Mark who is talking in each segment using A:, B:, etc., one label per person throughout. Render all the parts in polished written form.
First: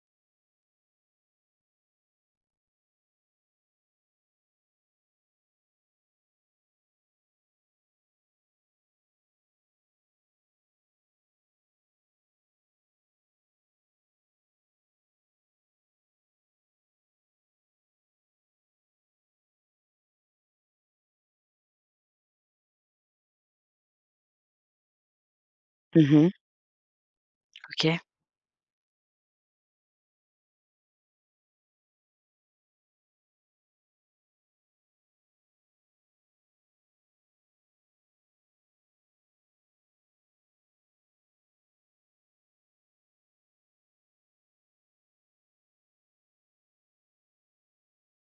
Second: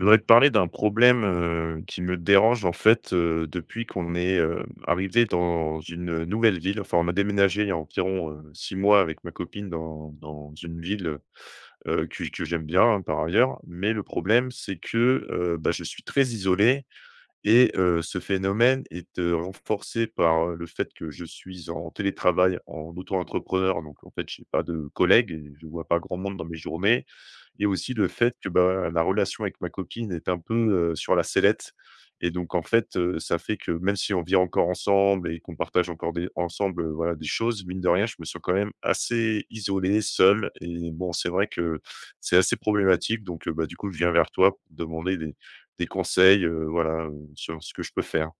A: Je voudrais te parler d'un problème, qui me dérange en fait, depuis qu'on est, arrivés dans une nouvelle ville. Enfin, on a déménagé il y a environ 6 mois avec ma copine dans une ville, que j'aime bien, hein, par ailleurs. Mais le problème, c'est que, bah, je suis très isolé et ce phénomène est, renforcé par, le fait que je suis en télétravail, en auto-entrepreneur. Donc en fait, j'ai pas de collègues et je vois pas grand
B: Mmh.
A: monde dans mes journées et aussi
B: OK.
A: le fait que, bah, la relation avec ma copine est un peu, sur la sellette et donc en fait, ça fait que même si on vit encore ensemble et qu'on partage encore des ensemble, voilà, des choses, mine de rien, je me sens quand même assez isolé, seul, et bon, c'est vrai que c'est assez problématique donc bah, du coup, je viens vers toi pour te demander des conseils, voilà, sur ce que je peux faire.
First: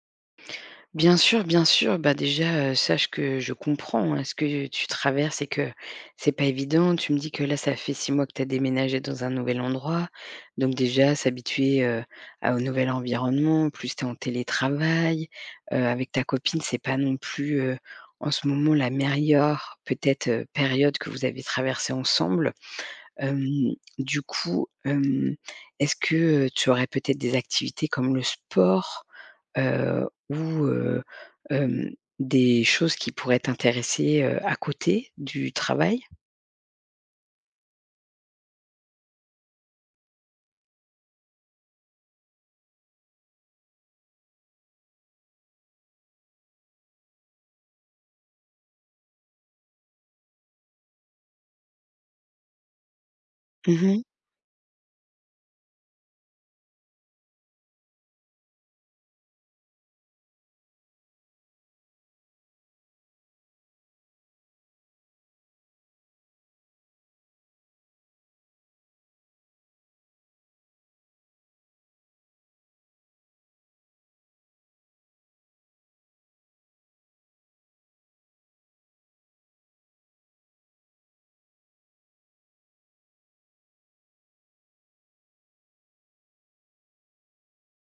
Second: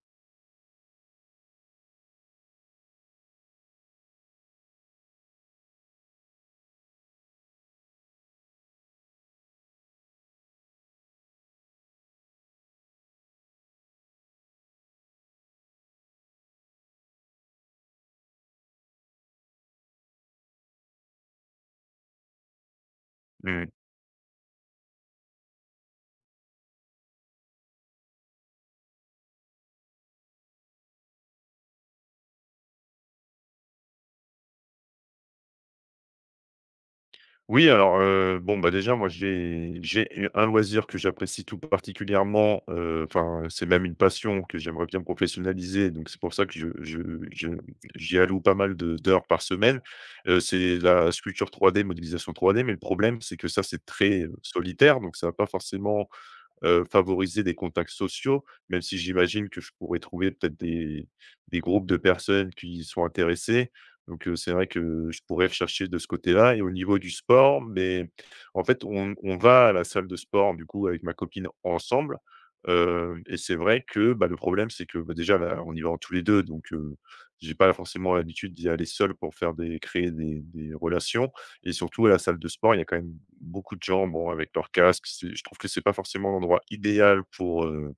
B: Bien sûr, bien sûr. Bah, déjà, sache que je comprends, hein, ce que tu traverses et que c'est pas évident. Tu me dis que là, ça fait 6 mois que tu as déménagé dans un nouvel endroit. Donc déjà, s'habituer, à au nouvel environnement, plus tu es en télétravail, avec ta copine, c'est pas non plus, en ce moment la meilleure peut-être, période que vous avez traversée ensemble.
A: Mmh.
B: Hem, du coup, est-ce que, tu aurais peut-être des activités comme le sport? Ou heu, hem, des choses qui pourraient t'intéresser, à côté du travail?
A: Oui, alors, bon, bah, déjà, moi, j'ai u un loisir que j'apprécie tout particulièrement, enfin, c'est même une passion que j'aimerais bien professionnaliser, donc c'est pour ça que je j'y alloue pas mal de d'heures par semaine. C'est la sculpture 3D, modélisation 3D, mais le problème, c'est que ça, c'est
B: Mmh.
A: très, solitaire, donc ça va pas forcément favoriser des contacts sociaux, même si j'imagine que je pourrais trouver peut-être des groupes de personnes qui sont intéressées. Donc, c'est vrai que je pourrais chercher de ce côté-là, et au niveau du sport, mais en fait, on va à la salle de sport, du coup, avec ma copine ensemble, et c'est vrai que, bah, le problème, c'est que, bah, déjà, là, on y va en tous les 2, donc, j'ai pas forcément l'habitude d'y aller seul pour faire des créer des relations, et surtout, à la salle de sport, il y a quand même beaucoup de gens, bon, avec leur casque. C'est Je trouve que c'est pas forcément l'endroit idéal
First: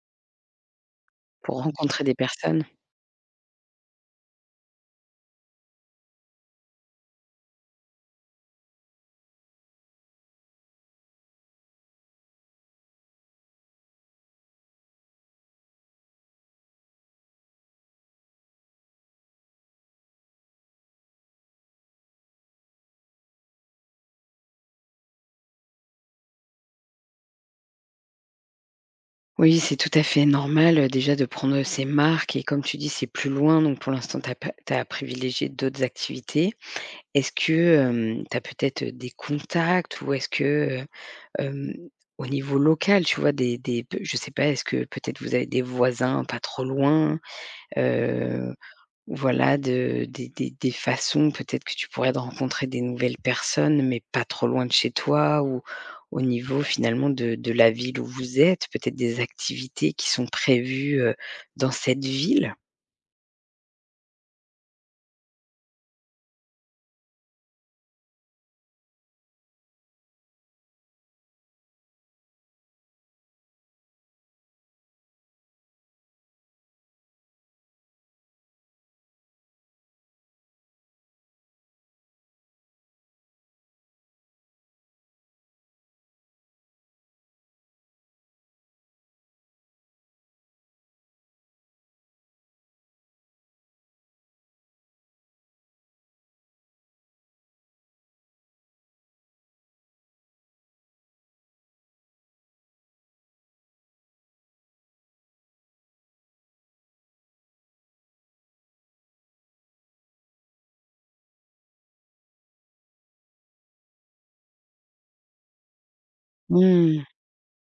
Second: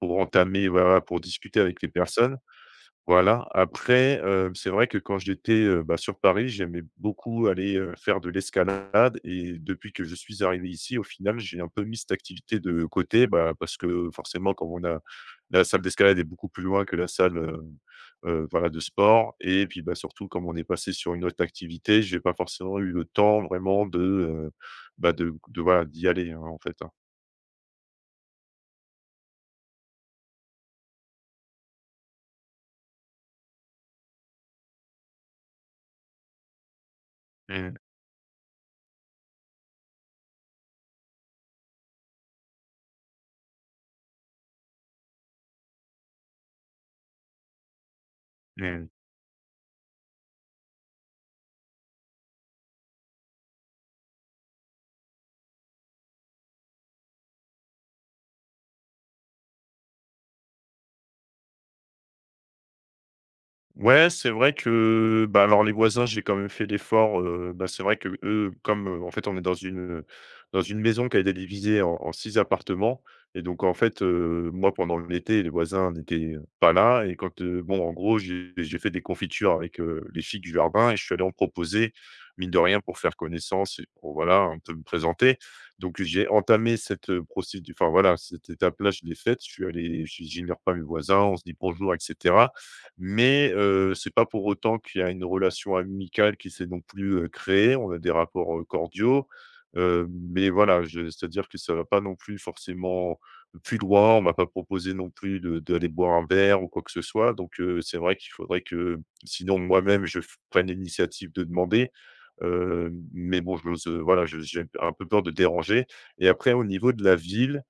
A: pour entamer, voilà, pour discuter
B: Pour
A: avec les
B: rencontrer des
A: personnes.
B: personnes.
A: Voilà, après, c'est vrai que quand j'étais, bah, sur Paris, j'aimais beaucoup aller, faire de l'escalade, et depuis que je suis arrivé ici, au final, j'ai un peu mis cette activité de côté, bah, parce que forcément, quand on a la salle d'escalade est beaucoup plus loin que la salle, voilà, de sport, et puis, bah, surtout comme on est passé sur une autre activité, j'ai pas forcément eu le temps vraiment de, bah, de voilà, d'y aller, hein, en fait, hein.
B: Oui, c'est tout à fait normal, déjà de prendre, ces marques et comme tu dis, c'est plus loin donc pour l'instant tu as privilégié d'autres activités. Est-ce que,
A: Mmh,
B: tu as peut-être, des contacts ou est-ce que, au niveau local, tu vois, des p je sais pas, est-ce que peut-être vous avez des voisins pas trop loin? Heu,
A: mh.
B: voilà, de des façons peut-être que tu pourrais de rencontrer des nouvelles personnes, mais pas trop loin de chez toi ou au niveau finalement de la ville où vous êtes, peut-être des activités qui sont prévues, dans cette ville?
A: Ouais, c'est vrai que, bah, alors les voisins, j'ai quand même fait l'effort, bah, c'est vrai que eux, comme, en fait, on est dans une maison qui a été divisée en 6 appartements, et donc en fait, moi, pendant l'été, les voisins n'étaient pas là, et quand, bon, en gros, j'ai fait des confitures avec, les filles du jardin et je suis allé en proposer, mine de rien, pour faire connaissance et pour, voilà, un peu me présenter. Donc j'ai entamé cette, procédu enfin, voilà, cette étape-là, je l'ai faite. Je suis allé, je j'ignorais pas mes voisins, on se dit bonjour, etc. Mais, c'est pas pour autant qu'il y a une relation amicale qui s'est non plus, créée. On a des rapports, cordiaux, mais voilà, je c'est-à-dire que ça va pas non plus forcément plus loin. On m'a pas proposé non plus de d'aller boire un verre ou quoi que ce soit, donc c'est vrai qu'il faudrait que sinon moi-même je f prenne l'initiative de demander, mais bon, je voilà, je j'ai un peu peur de déranger, et après au niveau de
B: Mmh.
A: la ville,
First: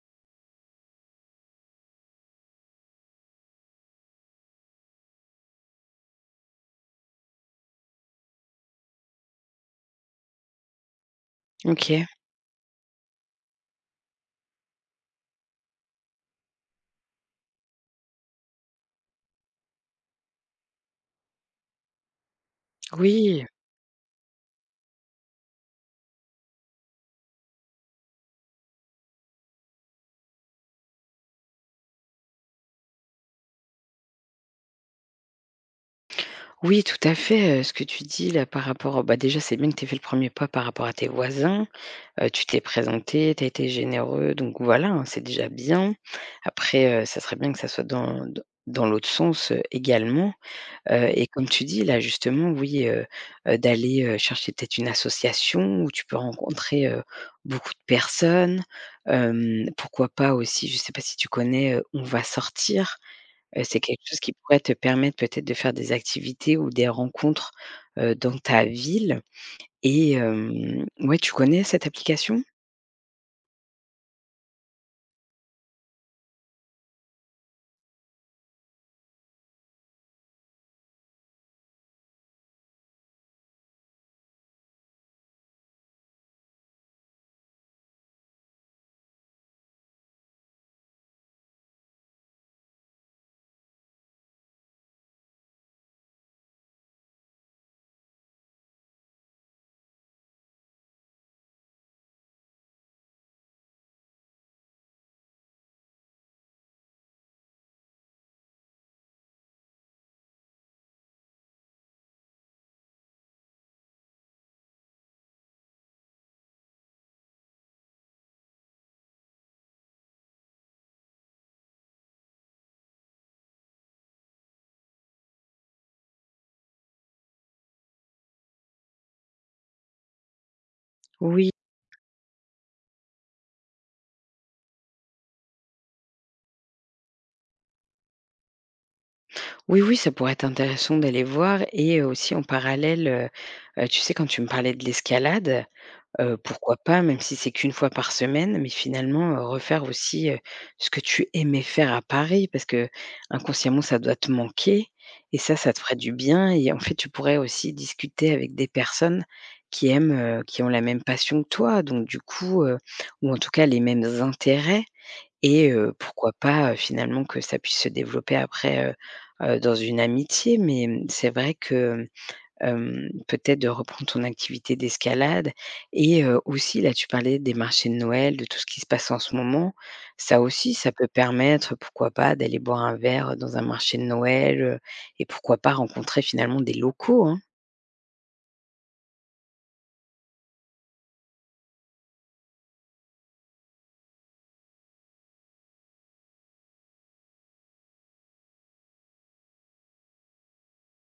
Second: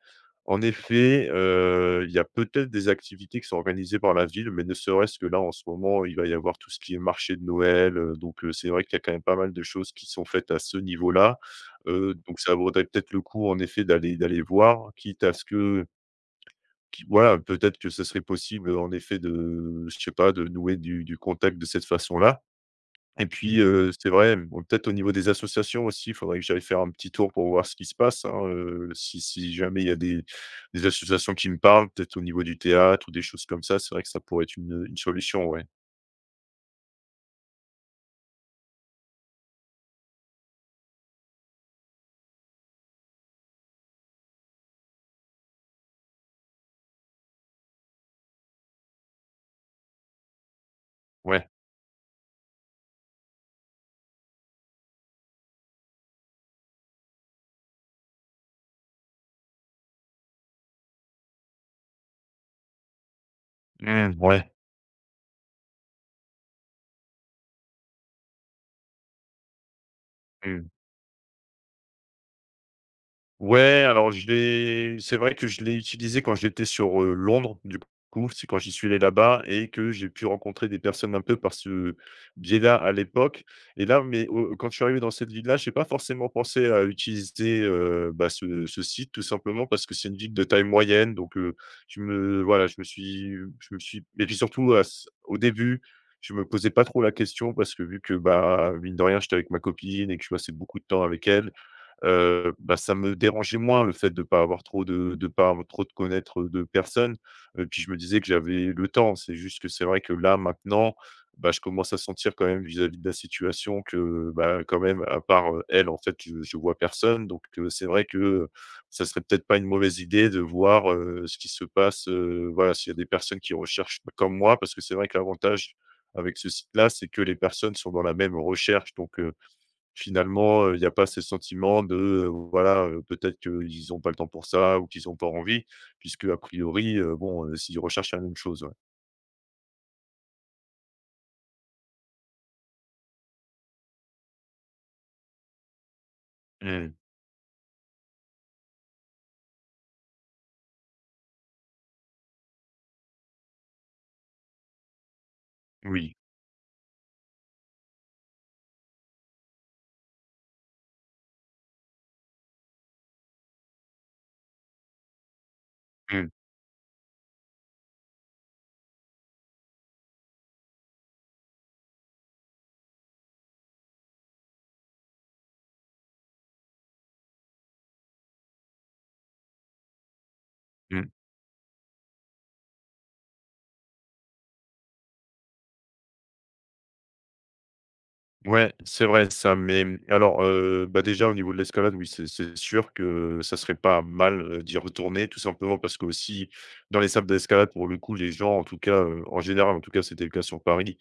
A: en effet, il y a peut-être des activités qui sont organisées par la ville, mais ne serait-ce que là, en ce moment, il va y avoir tout ce qui est marché de Noël, donc c'est vrai qu'il y a quand même pas mal de choses qui sont faites à ce niveau-là.
B: OK.
A: Donc ça vaudrait peut-être le coup, en effet, d'aller voir, quitte à ce que qui voilà, peut-être que ce serait possible, en effet, de je sais pas, de nouer du contact de cette façon-là. Et
B: Oui.
A: puis, c'est vrai, bon, peut-être au niveau des associations aussi, il faudrait que j'aille faire un petit tour pour voir ce qui se passe, hein, si jamais il y a des associations qui me parlent, peut-être au niveau du théâtre ou des choses comme ça, c'est vrai que ça pourrait être une solution, ouais.
B: Oui, tout à fait, ce que tu dis là par rapport au bah, déjà, c'est bien que tu aies fait le premier pas par rapport à tes voisins. Tu t'es présenté, tu as été généreux, donc voilà, hein, c'est déjà bien. Après, ça serait bien que ça soit dans l'autre sens, également, et
A: Ouais.
B: comme tu dis là, justement, oui, d'aller, chercher peut-être une association où tu peux rencontrer, beaucoup de personnes. Pourquoi pas aussi, je sais pas si tu connais, On va sortir? C'est quelque
A: Mmh,
B: chose qui
A: ouais.
B: pourrait te permettre peut-être de faire des activités ou des rencontres, dans ta ville et
A: Mmh.
B: ouais, tu connais cette application?
A: Ouais, alors je l'ai c'est vrai que je l'ai utilisé quand j'étais sur, Londres, du coup, c'est quand j'y suis allé là-bas et que j'ai pu rencontrer des personnes un peu par ce biais-là à l'époque, et là, mais au quand je suis arrivé dans cette ville-là, j'ai pas forcément pensé à utiliser, bah, ce site, tout simplement parce que c'est une ville de taille moyenne, donc, je me voilà, je me suis et puis surtout à ce au début, je me posais pas trop la question parce que vu que, bah, mine de rien, j'étais avec ma copine et que je passais beaucoup de temps avec elle, bah, ça me dérangeait moins le fait de pas avoir trop de pas avoir trop de connaître, de personnes, puis je me disais que j'avais le temps. C'est juste que c'est vrai que là, maintenant, bah, je commence à sentir quand même vis-à-vis de la situation que, bah, quand même à part, elle, en fait, je vois personne, donc c'est vrai que ça serait peut-être pas une mauvaise idée de voir, ce qui se passe, voilà, s'il y a des personnes qui recherchent comme moi. Parce que c'est vrai que l'avantage avec ce site-là, c'est que les personnes sont dans la même recherche, donc finalement, il n'y a pas ce
B: Oui.
A: sentiment de, voilà, peut-être qu'ils n'ont pas le temps pour ça ou qu'ils n'ont pas envie, puisque a priori, bon, s'ils recherchent la même chose, ouais.
B: Oui, oui, ça pourrait être intéressant d'aller voir et aussi en parallèle, tu sais quand tu me parlais de l'escalade. Pourquoi
A: Mmh.
B: pas, même si c'est qu'une fois par semaine, mais finalement, refaire aussi, ce que tu aimais faire à Paris parce que inconsciemment ça doit te manquer et ça te ferait du
A: Oui.
B: bien et en fait, tu pourrais aussi discuter avec des personnes qui aiment, qui ont la même passion que toi donc du coup, ou en tout cas les mêmes intérêts et
A: Mmh.
B: pourquoi pas, finalement que ça puisse se développer après, dans une amitié mais, mmh, c'est vrai que, peut-être de reprendre ton activité d'escalade et aussi là, tu parlais des marchés de Noël, de tout ce qui se passe en ce moment. Ça aussi, ça peut
A: Mmh.
B: permettre, pourquoi pas, d'aller boire un verre, dans un marché de Noël, et pourquoi pas rencontrer finalement des locaux, hein?
A: Ouais, c'est vrai ça, mais, alors, bah, déjà au niveau de l'escalade, oui, c'est sûr que ça serait pas mal, d'y retourner tout simplement parce que, aussi, dans les salles d'escalade, pour le coup, les gens, en tout cas, en général, en tout cas, c'était le cas sur Paris,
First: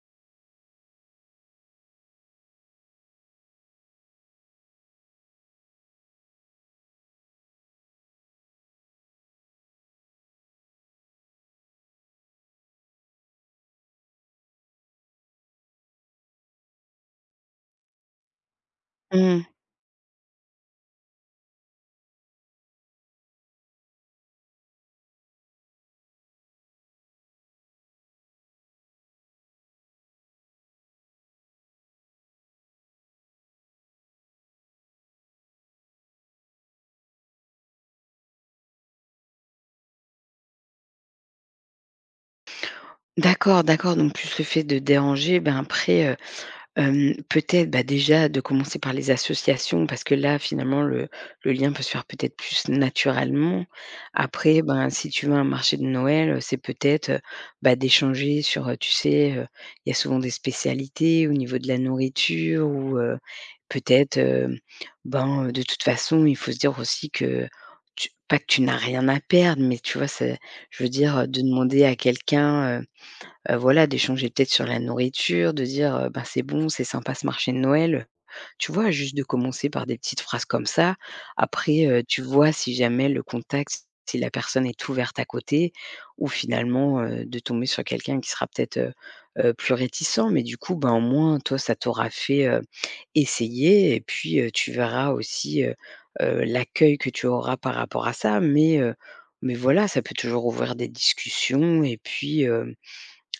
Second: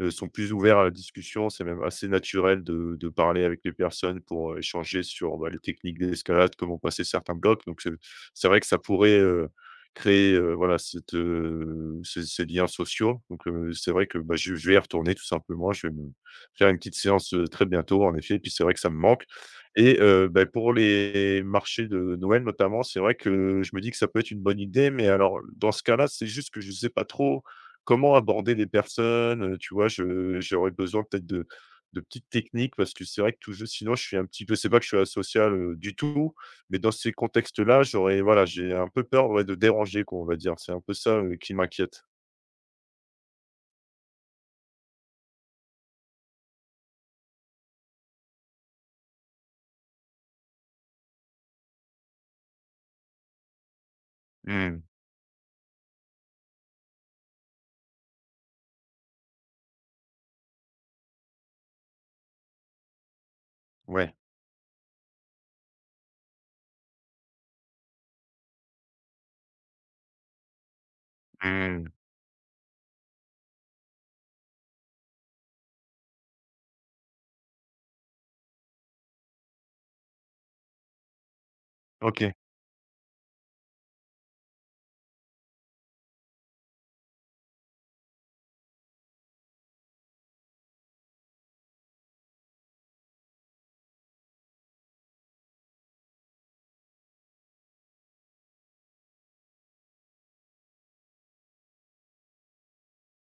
A: sont plus ouverts à la discussion. C'est même assez naturel de parler avec les personnes pour, échanger sur, bah, les techniques d'escalade, comment passer certains blocs. Donc c'est vrai que ça pourrait, créer, voilà cette, ces liens sociaux. Donc c'est vrai que, bah, je vais y retourner tout simplement. Je vais me faire une petite séance, très bientôt en effet, et puis c'est vrai que ça me manque,
B: Mmh.
A: et bah, pour les marchés de Noël notamment, c'est vrai que je me dis que ça peut être une bonne idée, mais alors dans ce cas-là, c'est juste que je ne sais pas trop comment aborder les personnes, tu vois? Je J'aurais besoin peut-être de petites techniques parce que c'est vrai que tout jeu sinon je suis un petit peu, c'est pas que je suis asocial, du tout, mais dans ces contextes-là, j'aurais voilà, j'ai un peu peur, ouais, de déranger quoi, on va dire. C'est un peu ça, qui m'inquiète.
B: D'accord, d'accord, donc plus le fait de déranger, ben après, peut-être, bah, déjà de commencer par les associations parce que là, finalement, le lien peut se faire peut-être plus naturellement. Après,
A: Mmh.
B: ben, si tu vas à un marché de Noël, c'est peut-être, bah, d'échanger sur, tu sais, il y a souvent des spécialités au niveau de la nourriture ou,
A: Ouais.
B: peut-être, ben, de toute façon, il faut se dire aussi que tu pas que tu n'as rien à perdre, mais tu vois, c'est je veux dire, de demander
A: Mmh.
B: à quelqu'un, voilà, d'échanger peut-être sur la nourriture, de dire, «Ben, c'est bon, c'est sympa ce marché de Noël», tu vois? Juste de commencer par des petites phrases comme ça. Après, tu
A: OK.
B: vois si jamais le contact, si la personne est ouverte à côté ou finalement, de tomber sur quelqu'un qui sera peut-être, plus réticent. Mais du coup, ben, au moins toi, ça t'aura fait, essayer et puis, tu verras aussi, l'accueil que tu auras par rapport à ça. Mais voilà, ça peut toujours ouvrir des discussions et puis, hem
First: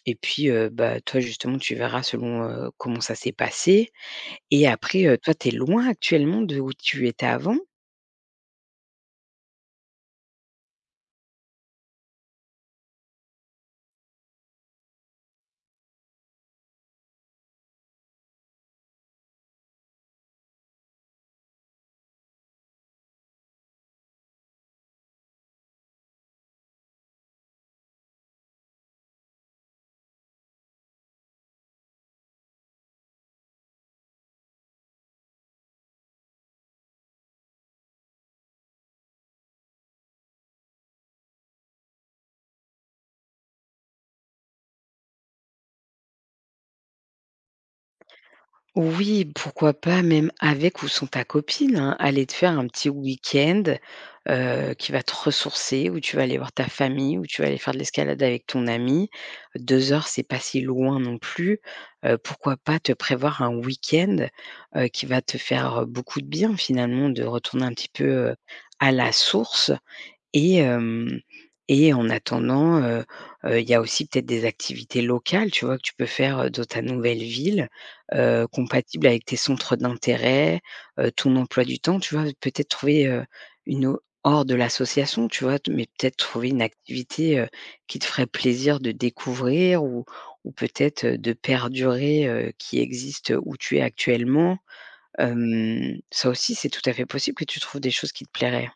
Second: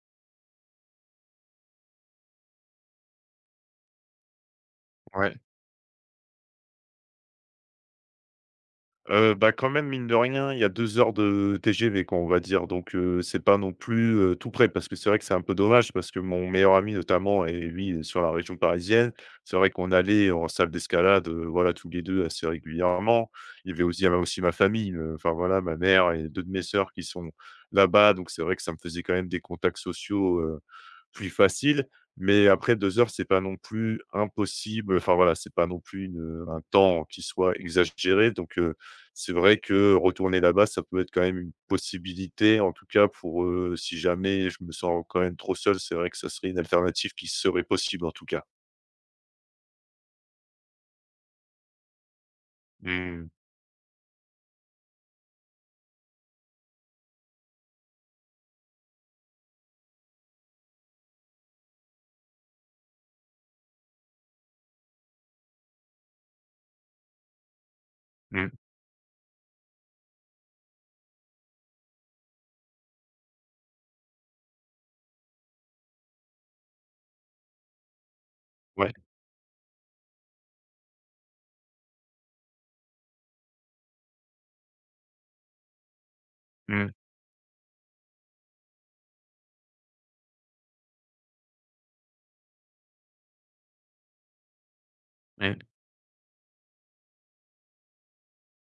B: et puis, bah, toi justement tu verras selon, comment ça s'est passé et après, toi
A: Ouais.
B: tu es loin actuellement de où tu étais avant?
A: Bah, quand même, mine de rien, il y a 2 heures de TGV, quoi, on va dire, donc c'est pas non plus, tout près, parce que c'est vrai que c'est un peu dommage parce que mon meilleur ami notamment, et lui est sur la région parisienne. C'est vrai qu'on allait en salle d'escalade, voilà, tous les 2 assez régulièrement. Il y avait aussi ma famille, enfin voilà, ma mère et 2 de mes sœurs qui sont là-bas, donc c'est vrai que ça me faisait quand même des contacts sociaux, plus faciles. Mais après 2 heures, c'est pas non plus impossible, enfin voilà, c'est pas non plus un temps qui soit exagéré, donc c'est vrai que retourner là-bas, ça peut être quand même une possibilité. En tout cas, pour, si jamais je me sens quand même trop seul, c'est vrai que ça serait une alternative qui serait possible, en tout cas.
B: Oui, pourquoi pas même avec ou sans ta copine, hein, aller te faire un petit
A: Mmh.
B: week-end, qui va te ressourcer, où tu vas aller voir ta famille, où tu vas aller faire de l'escalade avec ton ami. 2 heures, c'est pas si loin non plus. Pourquoi pas te prévoir un week-end, qui va te faire, beaucoup de bien finalement de retourner un petit peu, heu,
A: Mmh.
B: à la source. Et hem et en attendant, il y a aussi peut-être des activités locales, tu vois? Que tu peux faire, dans ta nouvelle ville,
A: Ouais.
B: compatibles avec tes centres d'intérêt, ton emploi du temps, tu vois? Peut-être trouver, une au hors de l'association, tu vois? Mais peut-être trouver une
A: Mmh.
B: activité, qui te ferait plaisir de découvrir ou peut-être, de perdurer, qui existe, où tu es actuellement.
A: Mmh.
B: Ça aussi, c'est tout à fait possible que tu trouves des choses qui te plairaient.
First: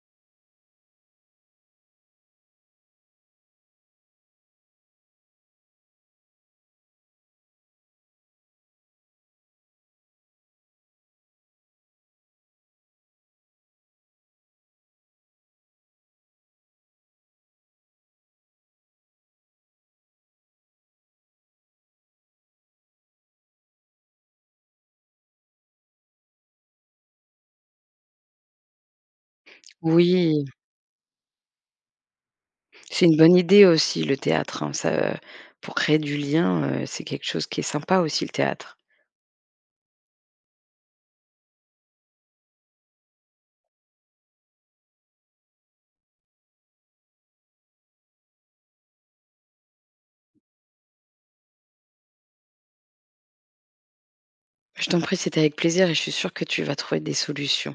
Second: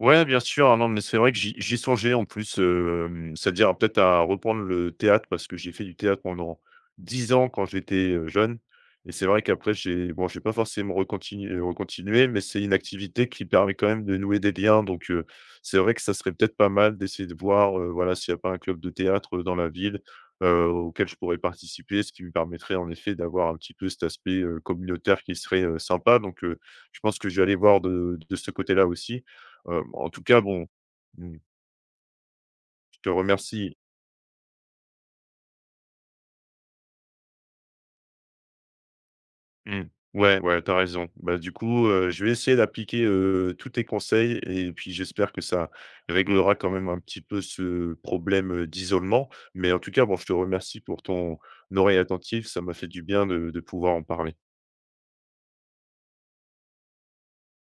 A: Ouais, bien sûr. Ah non, mais c'est vrai que j'y songeais en plus, c'est-à-dire peut-être à reprendre le théâtre parce que j'ai fait du théâtre pendant 10 ans quand j'étais, jeune, et c'est vrai qu'après j'ai bon, j'ai pas forcément recontinué, mais c'est une activité qui permet quand même de nouer des liens donc c'est vrai que ça serait peut-être pas mal d'essayer de voir, voilà, s'il n'y a pas un club de théâtre, dans la ville, auquel je pourrais participer. Ce qui me permettrait en effet d'avoir un petit peu cet aspect, communautaire qui serait, sympa, donc je pense que je vais aller voir de ce côté-là aussi. En tout cas,
B: Oui.
A: bon, mmh, je
B: C'est
A: te
B: une bonne idée
A: remercie.
B: aussi le théâtre, hein, ça pour créer du lien, c'est quelque chose qui est sympa aussi le théâtre.
A: Mmh. Ouais, ouais, t'as raison. Bah, du coup, je vais essayer d'appliquer, tous tes conseils, et puis j'espère que ça réglera quand même un petit peu ce problème, d'isolement. Mais en tout cas, bon, je te remercie pour ton oreille attentive. Ça m'a fait du bien de pouvoir en parler.
B: Je t'en prie, c'était avec plaisir et je suis sûre que tu vas trouver des solutions.